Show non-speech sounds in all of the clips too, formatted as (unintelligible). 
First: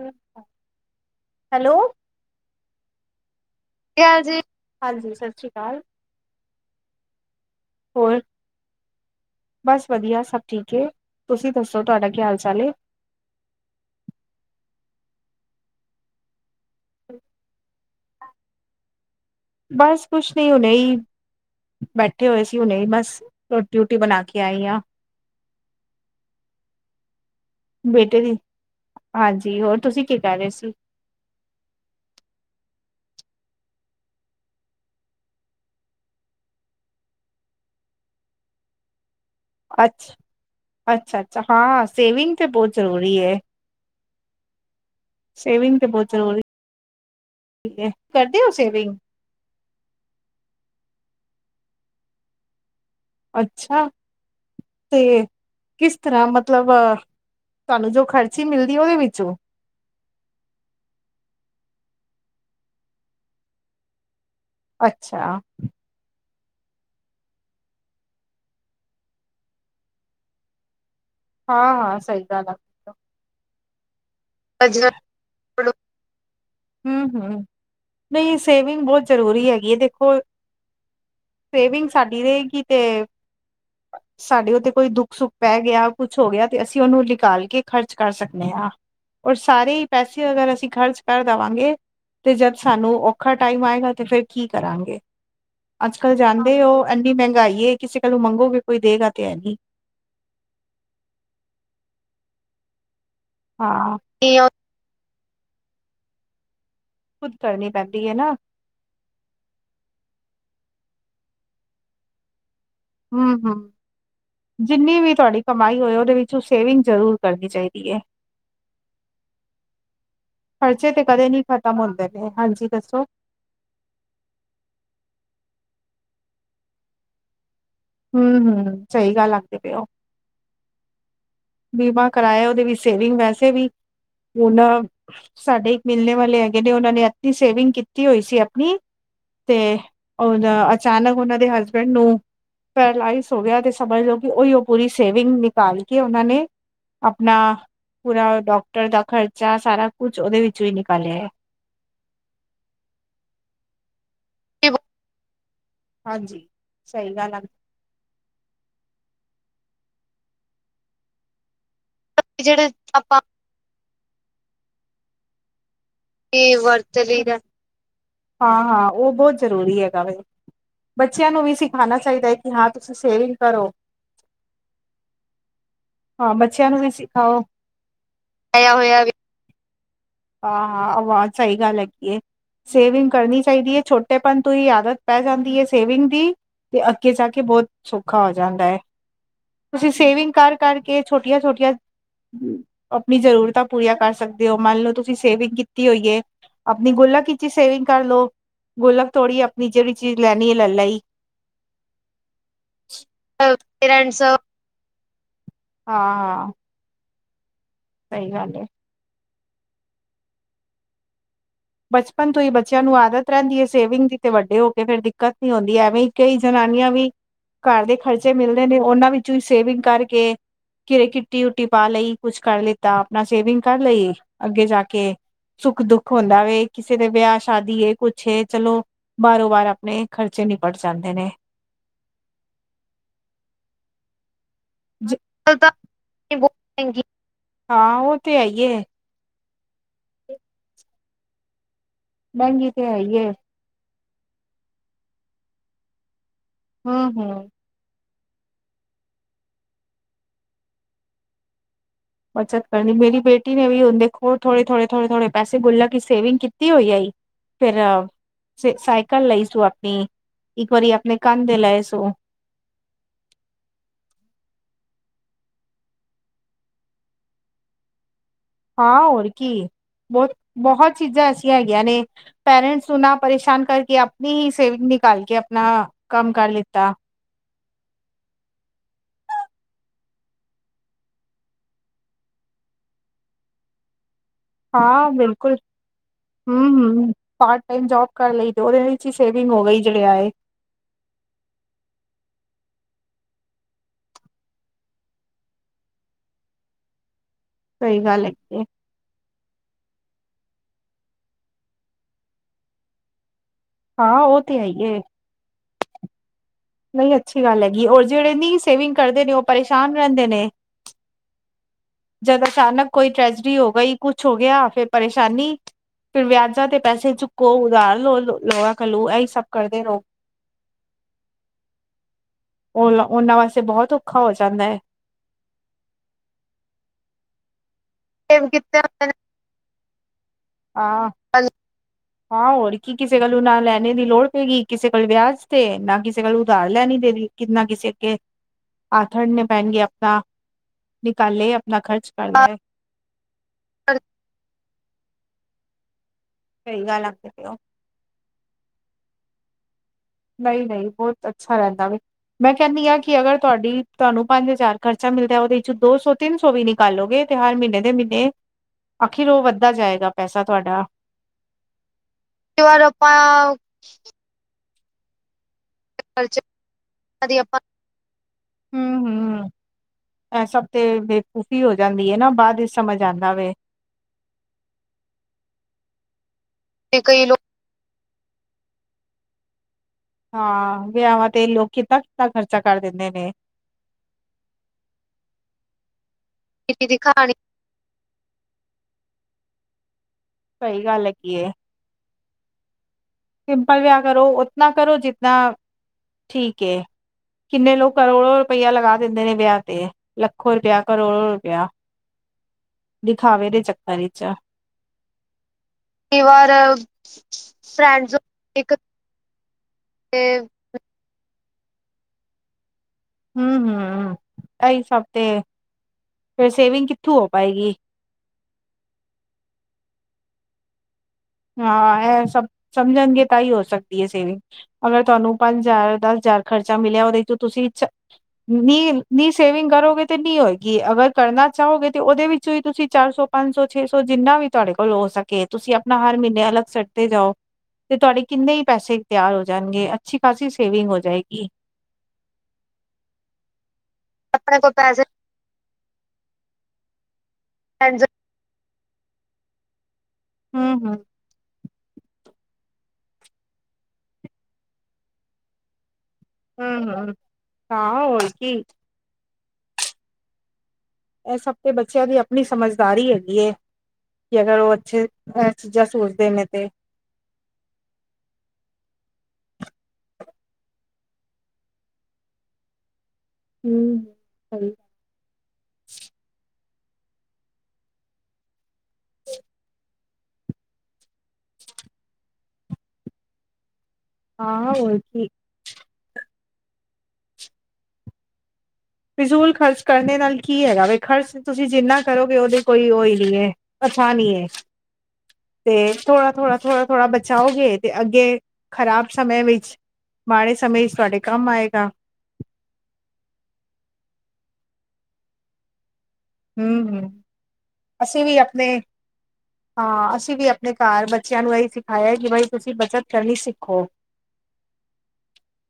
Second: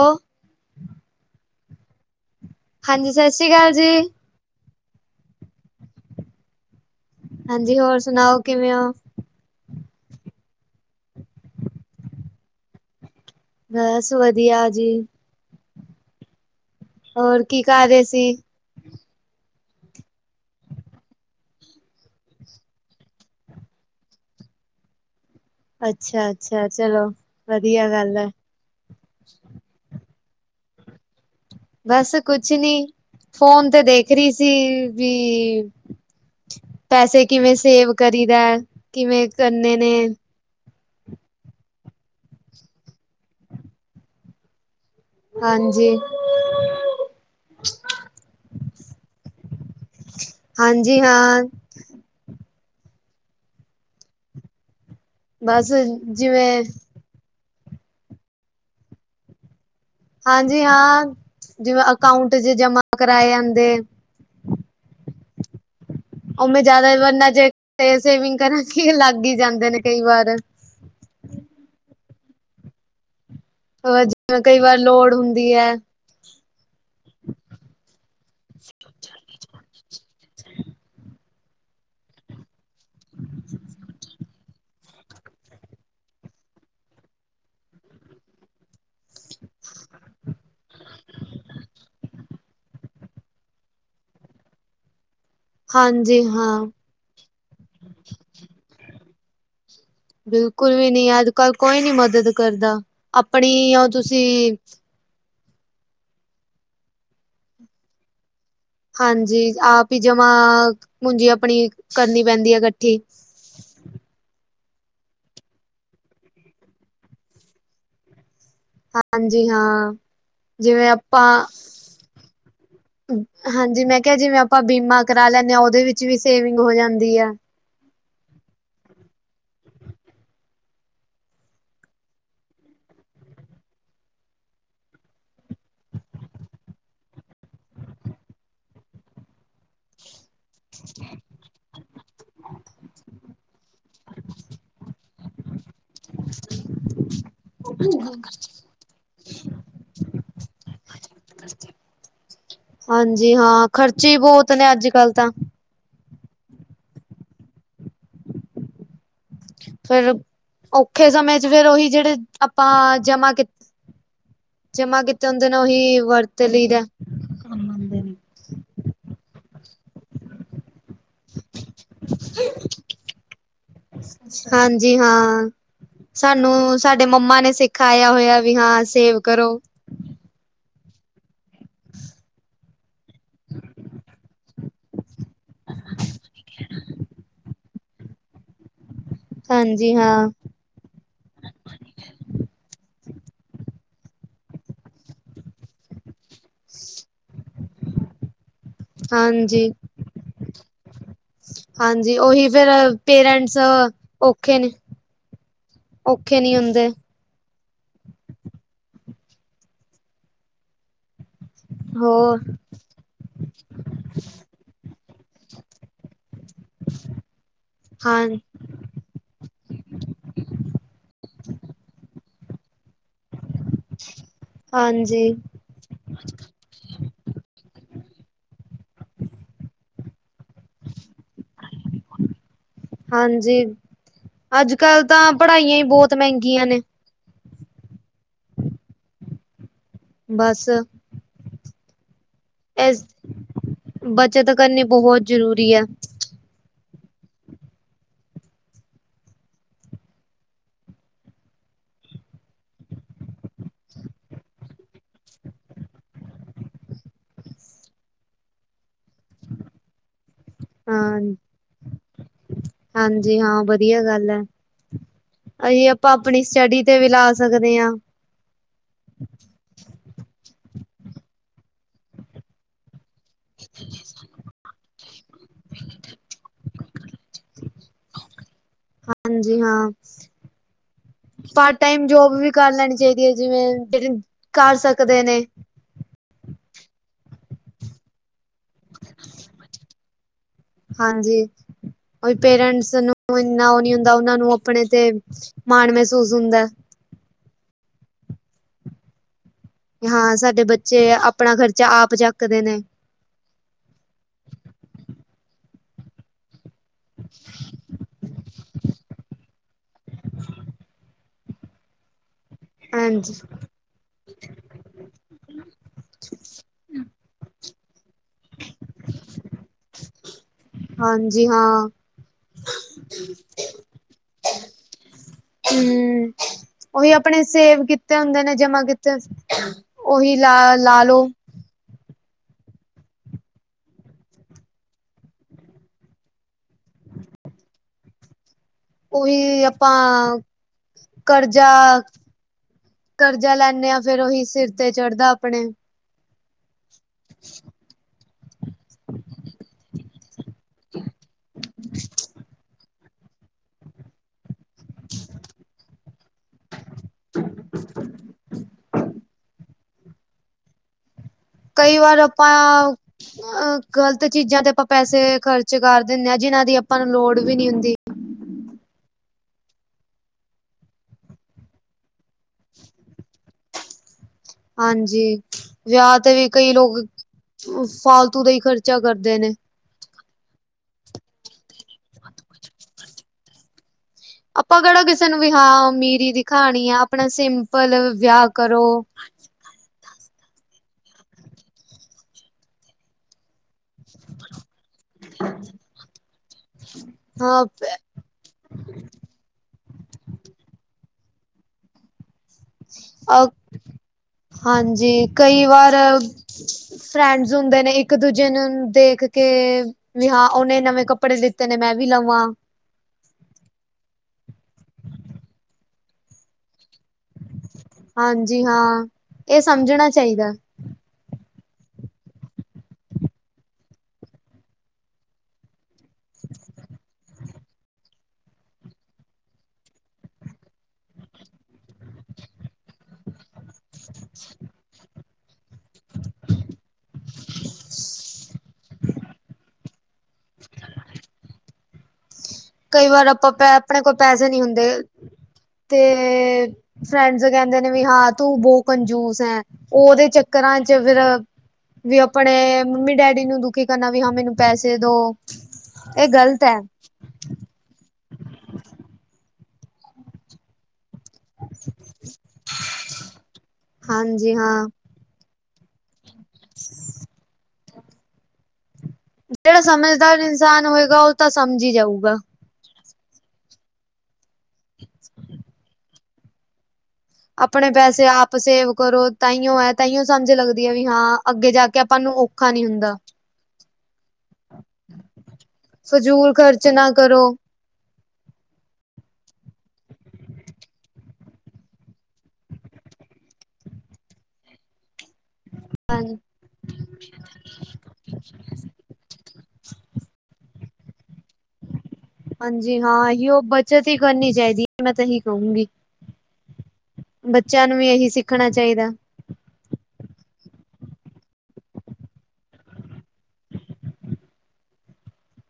Hello, hello. ਹਾਂਜੀ, ਸਤਿ ਸ਼੍ਰੀ ਅਕਾਲ। ਜੀ, ਕੀ ਹਾਲ ਜੀ, ਹਾਂਜੀ, ਸਤਿ ਸ਼੍ਰੀ ਅਕਾਲ। ਹਾਂਜੀ ਹੋਰ ਸੁਣਾਓ, ਕਿਵੇਂ ਓ? ਬਸ ਵਧੀਆ ਸਭ ਠੀਕ ਏ, ਤੁਸੀਂ ਦੱਸੋ ਤੁਹਾਡਾ ਕੀ ਹਾਲ-ਚਾਲ ਏ? ਬਸ ਵਧੀਆ ਜੀ। ਹੋਰ ਕੀ ਕਰ ਰਹੇ ਸੀ? ਬਸ ਕੁਛ ਨੀ ਹੁਣੇ ਈ ਬੈਠੇ ਹੋਏ ਸੀ ਹੁਣੇ ਬਸ, ਰੋਟੀ-ਰੁਟੀ ਬਣਾਕੇ ਆਈ ਆਂ। ਅੱਛਾ-ਅੱਛਾ ਚਲੋ, ਵਧੀਆ ਗੱਲ ਬੇਟੇ ਐ। ਦੀ ਹਾਂਜੀ, ਹੋਰ ਤੁਸੀਂ ਕੀ ਕਹਿ ਰਹੇ ਸੀ? ਬਸ ਕੁਛ ਨੀ, ਫੋਨ ਤੇ ਦੇਖ ਰਹੀ ਸੀ, ਵੀ ਪੈਸੇ ਕਿਵੇਂ ਸੇਵ ਕਰੀਦਾ, ਕਿਵੇਂ ਕਰਨੇ ਨੇ। ਅੱਛਾ-ਅੱਛਾ ਹਾਂ ਸੇਵਿੰਗ ਤੇ ਬੋਤ ਜ਼ਰੂਰੀ ਏ। ਸੇਵਿੰਗ ਤੇ ਹਾਂਜੀ। ਬੋਤ ਜ਼ਰੂਰੀ (inaudible) ਕਰਦੇ ਔ ਸੇਵਿੰਗ? ਹਾਂਜੀ ਹਾਂ। ਅੱਛਾ, ਤੇ ਬਸ ਕਿਸ ਤਰਾ ਜਿਵੇਂ ਮਤਲਬ ਤਾਨੂੰ ਜੋ ਖਰਚੀ ਮਿਲਦੀ ਏ ਉਦੇ ਵਿੱਚੋ। ਹਾਂਜੀ ਹਾਂ, ਜਿਵੇਂ ਅਕਾਊਂਟ ਚ ਜਮਾ ਕਰਾਏ ਆਂਦੇ। ਅੱਛਾ। ਉਵੇਂ ਜਾਦਾ ਵਾਰਨਾ ਜੇ ਸੇਵਿੰਗ ਕਰਾ ਕੀ ਲੱਗ ਈ ਜਾਂਦੇ ਨੇ ਕਈ ਵਾਰ। ਹਾਂ-ਹਾਂ ਸਈ ਗੱਲ ਆ। ਜਿਵੇਂ ਕਈ ਵਾਰ ਅਜ ਲੋੜ ਹੁੰਦੀ ਐ। ਹੂੰ-ਹੂੰ ਨਈ ਸੇਵਿੰਗ ਬੋਤ ਜ਼ਰੂਰੀ ਹੈਗੀ ਏ ਦੇਖੋ। (inaudible) ਸੇਵਿੰਗ ਸਾਡੀ ਰਏਗੀ ਤੇ ਸਾਡੇ ਉੱਤੇ ਕੋਈ ਦੁੱਖ-ਸੁੱਖ ਪੈ ਗਿਆ, ਕੁੱਛ ਹੋ ਗਿਆ ਤੇ ਅਸੀਂ ਉਹਨੂੰ ਨਿਕਾਲ ਕੇ ਖ਼ਰਚ ਕਰ ਸਕਦੇ ਆ। ਔਰ ਸਾਰੇ ਈ ਪੈਸੇ ਅਗਰ ਅਸੀਂ ਖਰਚ ਕਰ ਦਵਾਗੇ। ਤੇ ਜਦ ਸਾਨੂੰ ਔਖਾ ਟਾਈਮ ਆਏਗਾ ਤੇ ਫੇਰ ਕੀ ਕਰਾਂਗੇ ਅੱਜ ਕੱਲ ਹਾਂਜੀ ਜਾਂਦੇ ਹਾਂ ਔ ਐਂਨੀ ਮਹਿੰਗਾਈ ਏ ਕਿਸੇ ਕੋਲੋ ਮੰਗੋਗੇ ਕੋਈ ਦੇਗਾ ਤੇ ਹੈ ਨੀ। ਬਿਲਕੁਲ ਵੀ ਨੀ ਅੱਜ ਕੱਲ ਕੋਈ ਨੀ ਮਦਦ ਕਰਦਾ, ਆਪਣੀ ਓ ਹਾਂ। ਤੁਸੀਂ ਖੁੱਦ ਕਰਨੀ ਪੈਂਦੀ ਐ ਨਾ। ਹਾਂਜੀ ਆਪ ਹੀ ਜਮਾ ਪੂੰਜੀ ਅਪਣੀ ਕਰਨੀ ਪੈਂਦੀ ਆ ਕੱਠੀ। ਹੂੰ-ਹੂੰ। ਜਿੰਨੀ ਵੀ ਤੁਹਾਡੀ ਕਮਾਈ ਹੋਏ ਉਦੇ ਵਿਚੋ ਸੇਵਿੰਗ ਜ਼ਰੂਰ ਕਰਨੀ ਚਾਈਦੀ ਏ। ਹਾਂਜੀ ਹਾਂ ਜਿਵੇਂ ਖਰਚੇ ਤੇ ਆਪਾਂ ਕਦੇ ਨੀ ਖ਼ਤਮ ਹੁੰਦੇ ਨੇ ਹਾਂਜੀ ਦੱਸੋ। ਹਾਂਜੀ ਮੈਂ ਕਿਆ ਜਿਵੇਂ ਆਪਾਂ ਬੀਮਾ ਕਰਾ ਲੈਂਣੇ ਆ ਉਦੇ ਵਿੱਚ ਵੀ ਸੇਵਿੰਗ ਹੋ ਜਾਂਦੀ ਆ। ਹੂੰ-ਹੂੰ ਸਈ ਗੱਲ ਆਖਦੇ ਪਏ ਔ। ਬੀਮਾ ਕਰਾਇਆ ਉਦੇ ਵੀ ਸੇਵਿੰਗ ਵੈਸੇ ਵੀ ਹੁਨ ਸਾਡੇ ਇਕ ਮਿਲਨੇ ਵਾਲੇ ਹੈਗੇ ਨੇ ਔਨਾਂ ਨੇ ਐਡੀ ਸੇਵਿੰਗ ਕੀਤੀ ਹੋਈ ਸੀ ਅਪਨੀ। ਤੇ ਉਨ ਅਚਾਨਕ ਉਨਾਂ ਦੇ ਹਸਬੈਂਡ ਨੂੰ ਪੈਰਲਾਈਜ਼ ਹੋ ਗਿਆ ਤੇ ਸਮਝ ਲੋ ਕਿ ਉਈਔ ਪੂਰੀ ਸੇਵਿੰਗ ਨਿਕਾਲ ਕੇ ਉਨਾਂ ਨੇ ਆਪਣਾ ਪੂਰਾ ਡਾਕ ਟਰ ਦਾ ਖਰਚਾ ਸਾਰਾ ਕੁਛ ਓਦੇ ਵਿੱਚੋ ਹੀ ਨਿਕਾਲਿਆ ਐ। ਹਾਂਜੀ ਹਾਂ ਖਰਚੇ ਹੀ ਬੋਤ ਨੇ ਅੱਜ ਕੱਲ ਤਾ। ਹਾਂਜੀ ਸਈ ਗੱਲ ਆ। ਫਿਰ ਔਖੇ ਸਮੇ ਚ ਫੇਰ ਉਹੀ ਜੇੜੇ ਆਪਾਂ ਜਿਹੜੇ ਆਪਾਂ ਜਮਾ ਕੀ ਜਮਾ ਕੀਤੇ ਹੁੰਦੇ ਨੇ ਓਹੀ ਓਹੀ ਵਰਤ ਲੀ ਦੇ, ਹਾਂ-ਹਾਂ ਓ ਬੋਤ ਜ਼ਰੂਰੀ ਹੈਗਾ ਵੇ। ਬੱਚਿਆਂ ਨੂੰ ਵੀ ਸਿਖਾਨਾ ਚਾਈਦਾ ਹੈ ਕਿ ਹਾਂ ਤੁਸੀਂ ਸੇਵਿੰਗ ਕਰੋ। ਹਾਂਜੀ ਹਾਂ। ਹਾਂ ਬੱਚਿਆਂ ਸਾਨੂੰ ਨੂੰ ਵੀ ਸਾਡੇ ਸਿਖਾਓ। ਮੰਮਾ ਨੇ ਸਿਖਾਇਆ ਹੋਇਆ ਵੀ ਹਾਂ ਸੇਵ ਕਰੋ। ਆ ਹਾਂ ਅਵਾ ਸਈ ਗੱਲ ਹੈਗੀ ਐ ਸੇਵਿੰਗ ਕਰਨੀ ਚਾਈਦੀ ਏ ਛੋਟੇਪਨ ਤੋਂ ਹੀ ਆਦਤ ਪੈ ਜਾਂਦੀ ਐ ਸੇਵਿੰਗ ਦੀ ਤੇ ਅੱਗੇ ਜਾ ਕੇ ਬੋਤ ਸੌਖਾ ਹੋ ਜਾਂਦਾ ਐ। ਤੁਸੀਂ ਹਾਂਜੀ ਹਾਂ, ਸੇਵਿੰਗ ਕਰ ਕਰਕੇ ਛੋਟੀਆਂ-ਛੋਟੀਆਂ ਆਪਣੀ ਜ਼ਰੂਰਤਾਂ ਪੂਰੀਆਂ ਕਰ ਸਕਦੇ ਹੋ ਮੰਨ ਲੋ ਤੁਸ ਸੇਵਿੰਗ ਕੀਤੀ ਹੋਈ ਏ ਅਪਨੀ ਗੁਲਾਕ ਇਚ ਈ ਸੇਵਿੰਗ ਕਰ ਲੋ। ਗੁਲਕ ਤੋੜੀ ਏ ਅਪਣੀ ਹਾਂਜੀ। ਜਿਹੜੀ ਚੀਜ਼ ਲੈਣੀ ਏ ਲੈ ਲਈ ਹਾਂਜੀ ਓਹੀ ਫੇਰ ਪੀਰੀਅਡਸ ਪੇਰੈਂਟਸ ਹਾਂ ਔਖੇ ਨੀ ਔਖੇ ਹਾਂ ਨੀ ਹੁੰਦੇ। ਸਹੀ ਗੱਲ ਏ। ਬਚਪਨ ਹੋਰ ਤੋਂ ਹੀ ਬੱਚੇਆਂ ਨੂੰ ਆਦਤ ਰਹਿੰਦੀ ਏ ਸੇਵਿੰਗ ਦੀ ਤੇ ਵੱਡੇ ਹੋ ਕੇ ਫੇਰ ਦਿੱਕਤ ਨੀ ਹੋਂਦੀ ਐਵੀ। ਕਈ ਜਨਾਨੀਆਂ ਵੀ ਘਰ ਦੇ ਹਾਂ ਖ਼ਰਚੇ ਮਿਲ ਨਹੀਂ ਨੀ ੳਹਨਾ ਵਿੱਚੋਂ ਈ ਸੇਵਿੰਗ ਕਰਕੇ ਘਿਰੇ ਕਿਟੀ ਕੂਟੀ ਪਾ ਲਈ ਕੁੱਛ ਕਰ ਲਿ ਤਾਂ ਆਪਣਾ ਸੇਵਿੰਗ ਕਰ ਲਈ ਅੱਗੇ ਜਾ ਕੇ ਹਾਂਜੀ, ਸੁੱਖ ਦੁੱਖ ਹੁੰਦਾ ਦਾ ਕਿਸੇ ਦੇ ਵਿਆਹ ਸ਼ਾਦੀ ਏ ਕੁਛ ਏ ਚਲੋ ਬਾਰੋ ਬਾਰ ਆਪਣੇ ਖਰਚੇ ਨਿਪਟ ਜਾਂਦੇ ਨੇ। ਹਾਂਜੀ। ਅੱਜ ਕੱਲ੍ਹ ਤਾਂ ਪੜ੍ਹਾਈਆਂ ਈ ਬੋਤ ਬਹੁਤ ਮਹਿੰਗੀਆਂ ਨੇ। ਮਹਿੰਗੀ ਹਾਂ ਉਹ ਤੇ ਹੈ ਈ ਏ। ਬਸ ਮਹਿੰਗੀ ਤੇ ਹੈ ਇਸ ਈ ਏ। ਬੱਚਤ ਕਰਨੀ ਬੋਹਤ ਜ਼ਰੂਰੀ ਆ। ਹਾ ਹਾ ਬੱਚਤ ਕਰਨੀ ਮੇਰੀ ਬੇਟੀ ਨੇ ਵੀ ਹੁਨ ਦੇਖੋ ਥੋੜੇ ਥੋੜੇ ਥੋੜੇ ਥੋੜੇ ਪੈਸੇ ਗੁੱਲਕ ਚ ਈ ਸੇਵਿੰਗ ਕੀਤੀ ਹੋਈ ਆਈ। ਫਿਰ ਸੀ ਸਾਈਕਲ ਲਈ ਸੂ ਅਪਨੀ ਇੱਕ ਵਾਰੀ ਅਪਨੇ ਹਾਂ। ਕੰਨ ਦੇ ਲਏ ਸੂ। ਹਾਂਜੀ ਹਾਂ ਵਧੀਆ ਗੱਲ ਐ। ਆਹੀਂ ਆਪਾਂ ਅਪਣੀ ਸਟੱਡੀ ਤੇ ਵੀ ਲਾ ਸਕਦੇ ਆ। ਹਾਂ ਹੋਰ ਕੀ ਬੋਤ ਬਹੋਤ ਚੀਜ਼ਾਂ ਐਸੀਆਂ ਹੈਗੀਆਂ ਨੇ ਪੈਰੈਂਟਸ ਤੁ ਨਾ ਪਰੇਸ਼ਾਨ ਕਰਕੇ ਅਪਣੀ ਹੀ ਸੇਵਿੰਗ ਨਿਕਾਲ ਕੇ ਅਪਨਾ ਕੰਮ ਕਰ ਲਿਤਾ। ਹਾਂਜੀ ਹਾਂ। ਪਾਰਟ ਟਾਈਮ ਜੋਬ ਵੀ ਕਰ ਲੈਣੀ ਚਾਹੀਦੀ ਏ ਜਿਵੇਂ ਜੇਹੜੇ ਕਰ ਸਕਦੇ ਨੇ। ਹੁ-ਹੁ ਪਾਰਟ ਟਾਈਮ ਜੋਬ ਕਰ ਲਈ ਤੇ ਉਹਦੇ ਵਿੱਚ ਹੀ ਸੇਵਿੰਗ ਹੋ ਗਈ ਜਿਹੜੇ ਆਏ। ਹਾਂਜੀ। ਉਹੀ ਪੇਰੈਂਟਸ ਨੂੰ ਇੰਨਾ ਉਹ ਨੀ ਹੁੰਦਾ ਉਹਨਾ ਨੂੰ ਆਪਣੇ ਤੇ ਮਾਣ ਮਹਿਸੂਸ ਹੁੰਦਾ। ਸਹੀ ਗੱਲ ਹੈਗੀ ਏ। ਕੀ ਹਾਂ, ਸਾਡੇ ਬੱਚੇ ਆਪਣਾ ਖਰਚਾ ਆਪ ਚੱਕਦੇ ਨੇ। ਹਾਂ ਉਹ ਤੇ ਹੈ ਈ ਏ। ਨਹੀਂ ਅੱਛੀ ਗੱਲ ਹੈਗੀ ਏ ਉਹ ਜਿਹੜੇ ਨੀ ਸੇਵਿੰਗ ਕਰਦੇ ਨੇ ਉਹ ਪਰੇਸ਼ਾਨ ਰਹਿੰਦੇ ਨੇ। ਜਦ ਅਚਾਨਕ ਕੋਈ ਹਾਂਜੀ ਟ੍ਰੈਜਡੀ ਹੋ ਗਈ ਕੁਛ ਹੋ ਗਿਆ ਫੇਰ ਪਰੇਸ਼ਾਨੀ ਫਿਰ ਵਿਆਜਾਂ ਤੇ ਪੈਸੇ ਚੁੱਕੋ ਉਧਾਰ ਲੋ ਲੋ ਕਲੋ ਇਹੀ ਸਭ ਕਰਦੇ ਰਹੋ। ਹਾਂਜੀ ਹਾਂ। ਉਹਨ ਉਹਨਾਂ ਵਾਸਤੇ ਬਹੁਤ ਔਖਾ ਹੋ ਜਾਂਦਾ। ਹੁ ਉਹੀ ਅਪਣੇ ਸੇਵ ਕੀਤੇ ਹੁੰਦੇ ਸੇਵ ਨੇ ਜਮਾ ਹੁੰਦੇ ਕੀਤੇ ਨੇ ਉਹੀ ਲਾ ਹਾਂ ਲਾਲੋ। ਹਾਂ ਹੋਰ ਕੀ ਕਿਸੇ ਕੋਲੋਂ ਨਾ ਲੈਨੇ ਦੀ ਲੋੜ ਪਏਗੀ ਕਿਸੇ ਕੋਲੋਂ ਵਿਆਜ ਤੇ ਨਾ ਕਿਸੇ ਕੋਲੋਂ ਉਧਾਰ ਲੈਨੀ ਦੇਨੀ ਕਿੰਨਾ ਕਿਸੇ ਅੱਗੇ ਹਥ ਅਡਣੇ ਉਹੀ -ਪੈਨਗੇ ਆਪਾਂ ਅਪਣਾ ਨਿਕਾਲੇ ਕਰਜ਼ਾ ਅਪਨਾ ਖਰਚ ਕਰ ਲੈ। ਕਰਜ਼ਾ ਲੈਂਨੇ ਆ ਫੇਰ ਉਹੀ ਸਿਰ ਤੇ ਚੜਦਾ ਆਪਣੇ। ਸਹੀ, ਗੱਲ ਆਖਦੇ ਪਏ ਔ। (unintelligible) ਨਈ- ਨਈ ਬੋਤ ਅੱਛਾ ਰੇਂਦਾ ਵੇ, ਮੈਂ ਕੇਂਨੀ ਆ ਕਿ ਅਗਰ ਤੁਆਡੀ ਤੁਆਨੂੰ ਪੰਜ ਹਜ਼ਾਰ ਖਰਚਾ ਮਿਲਦਾ ਓਦੇ 'ਚ ਦੋ ਸੌ ਤਿੰਨ ਸੌ ਵੀ ਨਿਕਾਲੋਗੇ ਤੇ, ਹਰ ਮੀਨੇ ਦੇ ਮੀਨੇ ਆਖਿਰ ਓ ਵੱਧਦਾ ਜਾਏਗਾ ਪੈਸਾ ਤੁਆਡਾ ਕਈ ਵਾਰ ਆਪਾਂ ਆਪਾਂ ਆ, ਗ਼ਲਤ ਚੀਜ਼ਾਂ ਤੇ ਆਪਾਂ ਪੈਸੇ ਖਰਚ ਖਰਚ ਕਰ ਦਿੰਦੇ ਆਂ, ਖਰਚਿਆਂ ਜਿਨ੍ਹਾਂ ਦੀ ਆਪਾਂ ਨੂੰ ਲੋੜ ਵੀ ਨੀ ਹੁੰਦੀ। ਹੂੰ -ਹੂੰ-ਹੂੰ ਏ ਸਭ ਤੇ ਬੇਵਕੂਫੀ ਹੋ ਜਾਂਦੀ ਐ ਨਾ। ਬਾਦ ਵਿੱਚ ਸਮਝ ਆਦਾਂ ਵੇ ਹਾਂਜੀ, ਵਿਆਹ ਤੇ ਵੀ ਕਈ ਲੋਗ ਤੇ ਕਈ ਲੋਕ ਫ ਫਾਲਤੂ ਦਾ ਈ ਖਰਚਾ ਕਰਦੇ ਨੇ। ਹਾਂ, ਵਿਆਵਾਂ ਤੇ ਲੋਕੀ ਕਿੱਦਾਂ-ਕਿੱਦਾ ਖਰਚਾ ਕਰ ਦਿੰਦੇ ਨੇ। ਆਪਾਂ ਕੇੜਾ ਕਿਸੇ ਨੂੰ ਵੀ ਹਾਂ, ਅਮੀਰੀ ਕਿਸੀ ਦਿਖਾਣੀ ਦੀ ਆ ਆਪਣਾ ਕਹਾਣੀ ਸਿੰਮ ਪਲ ਵਿਆਹ ਕਰੋ। ਸਹੀ ਗੱਲ ਹੈਗੀ ਐ। ਸਿੰਪਲ ਵਿਆਹ ਕਰੋ, ਉਤਨਾ ਕਰੋ ਜਿਤਨਾ ਠੀਕ ਏ, ਹਾਂ ਕਿੰਨੇ ਲੋਕ ਕਰੋੜੋ ਰੁਪੇਆ ਲਗਾ ਦਿੰਦੇ ਨੇ ਵਿਆਹ ਤੇ, ਲੱਖੋੰ ਰੁਪੇਆ ਕਰੋੜੋ ਰੁਪੇਆ। ਅ ਦਿਖਾਵੇ ਦੇ ਚੱਕਰ ਵਿਚ। ਹਾਂਜੀ, ਕਈ ਵਾਰ, ਫਰੈਂਡਸ ਹੁੰਦੇ ਨੇ ਇੱਕ ਫਰੈਂਡਸ ਦੂਜੇ ਨੂੰ ਇੱਕ ਦੇਖ ਕੇ ਤੇ ਵੀ ਹਾਂ, ਓਨੇ ਨਵੇਂ ਕੱਪੜੇ ਲਿੱਤੇ ਨੇ ਮੈਂ ਵੀ ਲਵਾਂ। ਹੂੰ ਹੂੰ ਐ ਈ ਸਭ ਤੇ, ਫਿਰ ਸੇਵਿੰਗ ਕਿੱਥੋਂ ਹੋ ਪਾਏਗੀ। ਹਾਂਜੀ ਹਾਂ, ਏ ਸਮਝਣਾ ਚਾਈਦਾ। ਹਾਂ, ਏ ਸਭ ਸਮਝਣਗੇ ਤਾਂ ਈ ਹੋ ਸਕਦੀ ਐ ਸੇਵਿੰਗ ਅਗਰ ਤੁਆਨੂੰ ਪੰਜ ਆਏ ਦਸ ਹਜ਼ਾਰ ਖਰਚਾ ਮਿਲਿਆ, ਉਹਦੇ ਚੋਂ ਤੁਸੀਂ ਸ਼ ਵੀਹ ਨੀ ਸੇਵਿੰਗ ਕਰੋਗੇ ਤੇ ਵੀਹ ਹੋਏਗੀ, ਅਗਰ ਕਰਨਾ ਚਾਹੋਗੇ ਤੇ ਉਹਦੇ ਵਿੱਚੋਂ ਹੀ ਤੁਸੀਂ ਚਾਰ ਸੌ ਪੰਜ ਸੌ ਛੇ ਸੌ ਜਿੰਨਾ ਵੀ, ਤੁਆਡੇ ਕੋਲ ਹੋ ਸਕੇ ਤੁਸੀਂ ਆ ਨਾ ਹਰ ਮੀਨੇ ਅਲੱਗ ਸੈਟ ਤੇ ਜਾਓ ਤੇ, ਤੁਹਾਡੇ ਕਿੰਨੇ ਈ ਪੈਸੇ ਤਿਆਰ ਹੋ ਜਾਣਗੇ ਅ ਅੱਛੀ- ਖਾਸੀ ਸੇਵਿੰਗ ਹੋ ਜਾਏਗੀ। ਕਈ ਵਾਰ ਆਪਾਂ ਪੈ ਆਪਣੇ ਕੋਲ ਪੈਸੇ ਆਪਣੇ ਨਈ ਕੋਲ ਹੁੰਦੇ, ਪੈਸੇ ਤੇ ਫਰੈਂਡਸ ਕੇਂਦੇ ਨੇ ਵੀ ਹਾਂ ਤੂੰ ਬੋ ਕੰਜੂਸ ਏ, ਓਦੇ ਚੱਕਰਾਂ ਵਿਚ ਹੂੰ-ਹੂੰ, ਫਿਰ ਵੀ ਆਪਣੇ ਨੇ ਮੰਮੀ- ਡੈਡੀ ਨੂੰ ਦੁਖੀ ਕਰਨਾ ਵੀ ਹਾਂ ਮੈਨੂੰ ਪੈਸੇ ਦੋ। ਇਹ ਗ਼ਲਤ ਹੈ। ਹੂੰ ਹੂੰ-ਹਾ ਹੋਰ ਕੀ। (inaudible) ਏ ਸਬ ਤੇ ਬੱਚੇਆਂ ਦੀ ਆਪਣੀ ਸਮਝਦਾਰੀ ਹੈਗੀ ਐ, ਕਿ ਹਾਂਜੀ ਅਗਰ ਓ ਹਾਂ ਅੱਛੇ ਏ ਚੀਜ਼ਾਂ ਸੋਚਦੇ ਨੇ ਤੇ (inaudible) ਜੇੜਾ ਸਮਝਦਾਰ ਇਨਸਾਨ ਹੋਏਗਾ ਉਹ ਤਾਂ ਸਮਝ ਈ ਜਾਊਗਾ। ਹੂੰ ਸਈ। ਆਪਣੇ ਪੈਸੇ ਆਪ ਸੇਵ ਕਰੋ ਤਾਂਈਓ ਐ ਤਾਂਈਓ ਸਮਝ ਲੱਗਦੀ ਆ ਵੀ ਹਾਂ ਅੱਗੇ ਜਾ ਕੇ ਆਪਾਂ ਨੂੰ ਔਖਾ ਨੀ ਹੁੰਦਾ। ਆਹੋ ਏ ਤੀ। ਫਜ਼ੂਲ ਖ਼ਰਚ ਨਾ ਕਰੋ। ਫਜ਼ੂਲ ਖਰਚ ਕਰਨ ਦੇ ਨਾਲ ਕੀ ਹੈਗਾ ਵੇ ਖਰਚ ਤੁਸੀਂ ਜਿੰਨਾ ਕਰੋਗੇ ਓਦੇ ਕੋਈ ਓ ਹੈਗੀ ਐ। ਅੱਛਾ ਨੀਏ, ਤੇ ਥੋੜਾ, ਹਾਂਜੀ ਥੋੜ-ਥੋੜਾ ਥੋੜ੍ਹਾ, ਬਚਾਓਗੇ ਤੇ ਅੱਗੇ ਖ਼ਰਾਬ ਸਮੇ ਵਿੱਚ ਮਾੜੇ ਸਮੇਂ ਚ ਤੁਆਡੇ ਕੰਮ ਆਏਗਾ। ਹਾਂਜੀ, ਹਾਂ ਹੀ ਉਹ ਬੱਚਤ ਹੀ ਕਰਨੀ ਚਾਹੀਦੀ ਹੈ। ਮੈਂ ਤੇ ਏਹੀ ਕਹੂੰਗੀ? ਹੂੰ-ਹੂੰ ਬੱਚਿਆਂ ਨੂੰ ਵੀ ਅਸੀਂ ਇਹੀ ਸਿੱਖਣਾ ਆਪਣੇ ਚਾਹੀਦਾ। ਹਾਂ, ਅਸੀਂ ਵੀ ਆਪਣੇ ਘਾਰ ਬੱਚਿਆਂ ਨੂੰ ਇਹੀ ਸਖਾਇਆ ਤੁਸੀਂ ਬੱਚਤ ਕਰਨੀ ਸਿੱਖੋ?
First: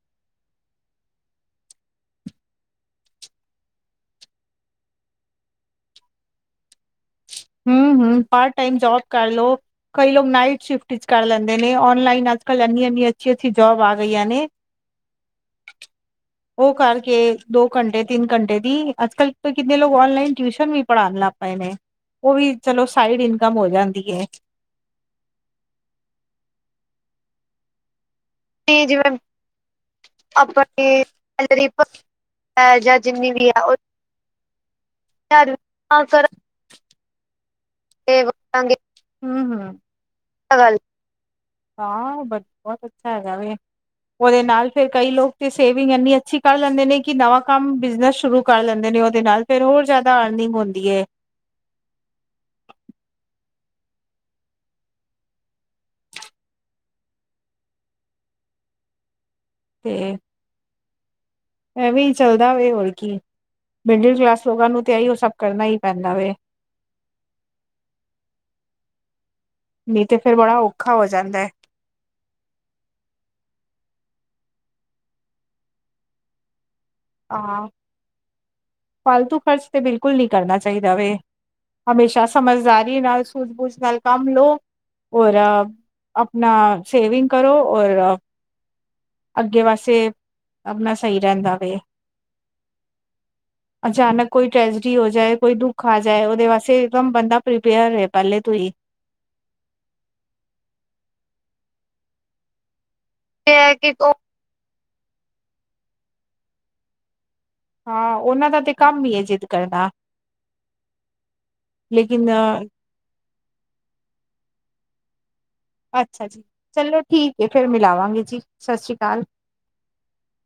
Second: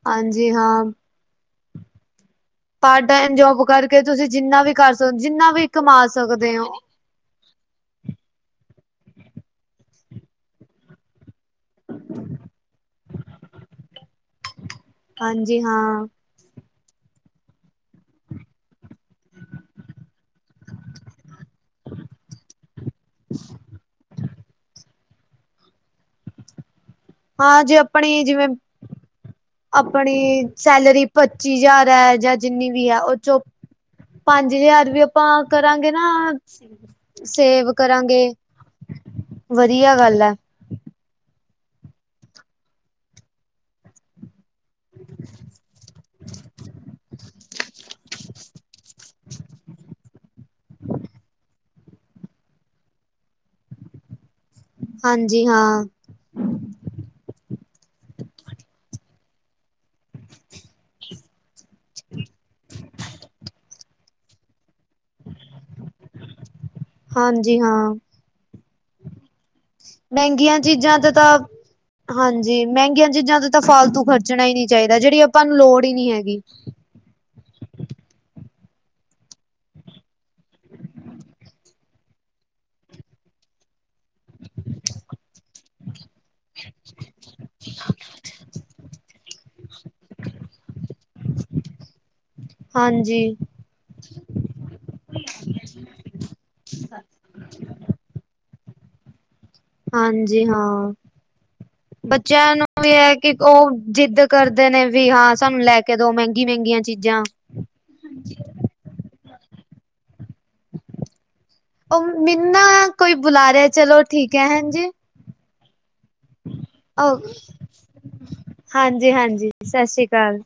ਹਾਂਜੀ ਹਾਂ। ਪਾਰ੍ਟ ਟਾਈਮ ਜੋਬ ਕਰਕੇ ਤੁਸੀਂ ਜਿੰਨਾ ਵੀ ਕਰ ਸਕਦੇ ਜਿੰਨਾ ਵੀ ਕਮਾ ਸਕਦੇ ਓ? ਹਮ ਹਮ ਪਾਰਟ ਟਾਈਮ ਜੋਬ ਕਰਲੋ, ਕਈ ਲੋਕ ਨਾਈਟ ਸ਼ਿਫਟ ਚ ਕਰ ਲੈਂਦੇ ਨੇ ਲਾਇਨ ਅੱਜ ਕੱਲ੍ਹ ਇੰਨੀ-ਇੰਨੀ ਅੱਸੀ ਅੱਸੀ ਜੋਬ ਆ ਗਈਆਂ ਨੇ। ਹਾਂਜੀ ਹਾਂ। ਉਹ ਕਰਕੇ ਦੋ ਘੰਟੇ ਤਿੰਨ ਘੰਟੇ ਦੀ, ਅੱਜ-ਕੱਲ ਕਿੰਨੇ ਲੋਕ ਔਨਲਾਈਨ ਟਿਊਸ਼ਨ ਵੀ ਪੜ੍ਹਾਉਣ ਲੱਗ ਪਏ ਨੇ। ਉਹ ਵੀ ਚਲੋ ਸਾਈਡ ਇਨਕਮ ਹੋ ਜਾਂਦੀ ਹੈ। ਹਾਂ ਜੇ ਆਪਣੀ ਜਿਵੇਂ ਜੀ ਜਿਵੇਂ ਆਪਣੀ ਆਪਣੇ ਸੈਲਰੀ ਪੱਚੀ ਸੈਲਰੀ ਹਜ਼ਾਰ ਹੈ, ਜਾਂ ਜਿੰਨੀ ਵੀ ਜਾਂ ਹੈ ਉਹ ਜਿੰਨੀ ਚੋਂ। ਵੀ ਹੈ ਉਹ ਪੰਜ ਹਜ਼ਾਰ ਵੀ ਆਪਾਂ ਕਰਾਂਗੇ ਨਾ। ਸੇਵ ਕਰਾਂਗੇ, ਵਧੀਆ ਗੱਲ ਐ। ਗੱਲ ਹਾਂ, ਔ ਬਹੁਤ ਅੱਛਾ ਹੈਗਾ ਵੇ ਉਹਦੇ ਨਾਲ ਫੇਰ ਕਈ ਲੋਕ ਤੇ ਸੇਵਿੰਗ ਇੰਨੀ ਅੱਛੀ ਕਰ ਲੈਂਦੇ ਨੇ, ਕਿ ਨਵਾਂ ਕੰਮ ਬਿਜਨਸ ਸ਼ੁਰੂ ਕਰ ਲੈਂਦੇ ਨੇ ਉਹਦੇ ਨਾਲ ਫੇਰ ਹੋਰ ਜ਼ਿਆਦਾ ਆਰਨਿੰਗ ਹੁਦੀ ਏ। ਹਾਂਜੀ ਹਾਂ। ਤੇ ਐਵੇਂ ਈ ਚੱਲਦਾ ਵੇ ਹੋਰ ਕੀ ਮਿਡਲ ਕਲਾਸ ਲੋਗਾਂ ਨੂੰ ਤੇ ਅਹਿਓ ਸਭ ਕਰਨਾ ਹੀ ਪੈਦਾ ਵੈ। ਹਾਂਜੀ ਹਾਂ ਮਹਿੰਗੀਆਂ ਬੜਾ ਔਖਾ ਚੀਜ਼ਾਂ ਹੋ ਤੋਂ ਤਾ। ਜਾਂਦਾ ਹੈ ਹਾਂਜੀ, ਮਹਿੰਗੀਆਂ ਚੀਜ਼ਾਂ ਤੇ ਤਾਂ ਫਾਲਤੂ ਖਰਚਣਾ ਹੀ ਨਹੀਂ ਚਾਹੀਦਾ। ਜਿਹੜੀ ਆਪਾਂ ਨੂੰ ਲੋੜ ਹੀ ਨਹੀਂ ਹੈਗੀ। ਆ ਹਾਂ, ਫਾਲਤੂ ਖ਼ਰਚ ਤੇ ਬਿਲਕੁਲ ਨਹੀਂ ਕਰਨਾ ਚਾਹੀਦਾ ਵੇ। ਹਮੇਸ਼ਾ ਸਮਝਦਾਰੀ ਨਾਲ ਸੂਝ- ਬੂਝ ਨਾਲ ਕੰਮ ਲਓ ਔਰ ਆਪਣਾ ਸੇਵਿੰਗ ਕਰੋ ਔਰ। ਅੱਗੇ ਵਾਸਤੇ ਆਪਣਾ ਸਹੀ ਰਹਿੰਦਾ ਵੇ। ਹਾਂਜੀ। ਅਚਾਨਕ ਕੋਈ ਟ੍ਰੈਜਡੀ ਹੋ ਜਾਏ ਕੋਈ ਦੁੱਖ ਆ ਜਾਏ। ਉਹਦੇ ਵਾਸਤੇ ਇਕਦਮ ਬੰਦਾ ਪ੍ਰੀਪੇਅਰ ਰਹੇ ਪਹਿਲੇ ਤੋਂ ਹੀ। ਹਾਂਜੀ ਹਾਂ। ਬੱਚਿਆਂ ਨੂੰ ਔ ਵੀ ਹੈ ਕਿ ਇਹ ਉਹ ਹੈ ਕਿ ਜਿੱਦ ਕਰਦੇ ਨੇਂ ਵੀ ਹਾਂ ਸਾਨੂੰ ਲੈ ਕੇ ਦੋ ਮਹਿੰਗੀ ਮਹਿੰਗੀਆਂ ਚੀਜ਼ਾਂ। ਹਾਂ ਉਹਨਾਂ ਦਾ ਤੇ ਕੰਮ ਹੀ ਏ ਜਿੱਦ ਕਰਨਾਂ। ਉਹ ਮੈਨੂੰ ਨਾਂ ਕੋਈ ਬੁਲਾ ਰਿਹਾ ਚਲੋ ਠੀਕ ਹੈ ਹਾਂਜੀ। ਅੱਛਾ- ਅੱਛਾ (inaudible) ਚਲੋ ਓ ਠੀਕ ਹੈ ਫਿਰ ਮਿਲਾਵਾਂਗੇ ਜੀ ਸਤਿ ਸ੍ਰੀ ਹਾਂਜੀ ਅਕਾਲ। ਹਾਂਜੀ ਸਤਿ ਸ੍ਰੀ ਅਕਾਲ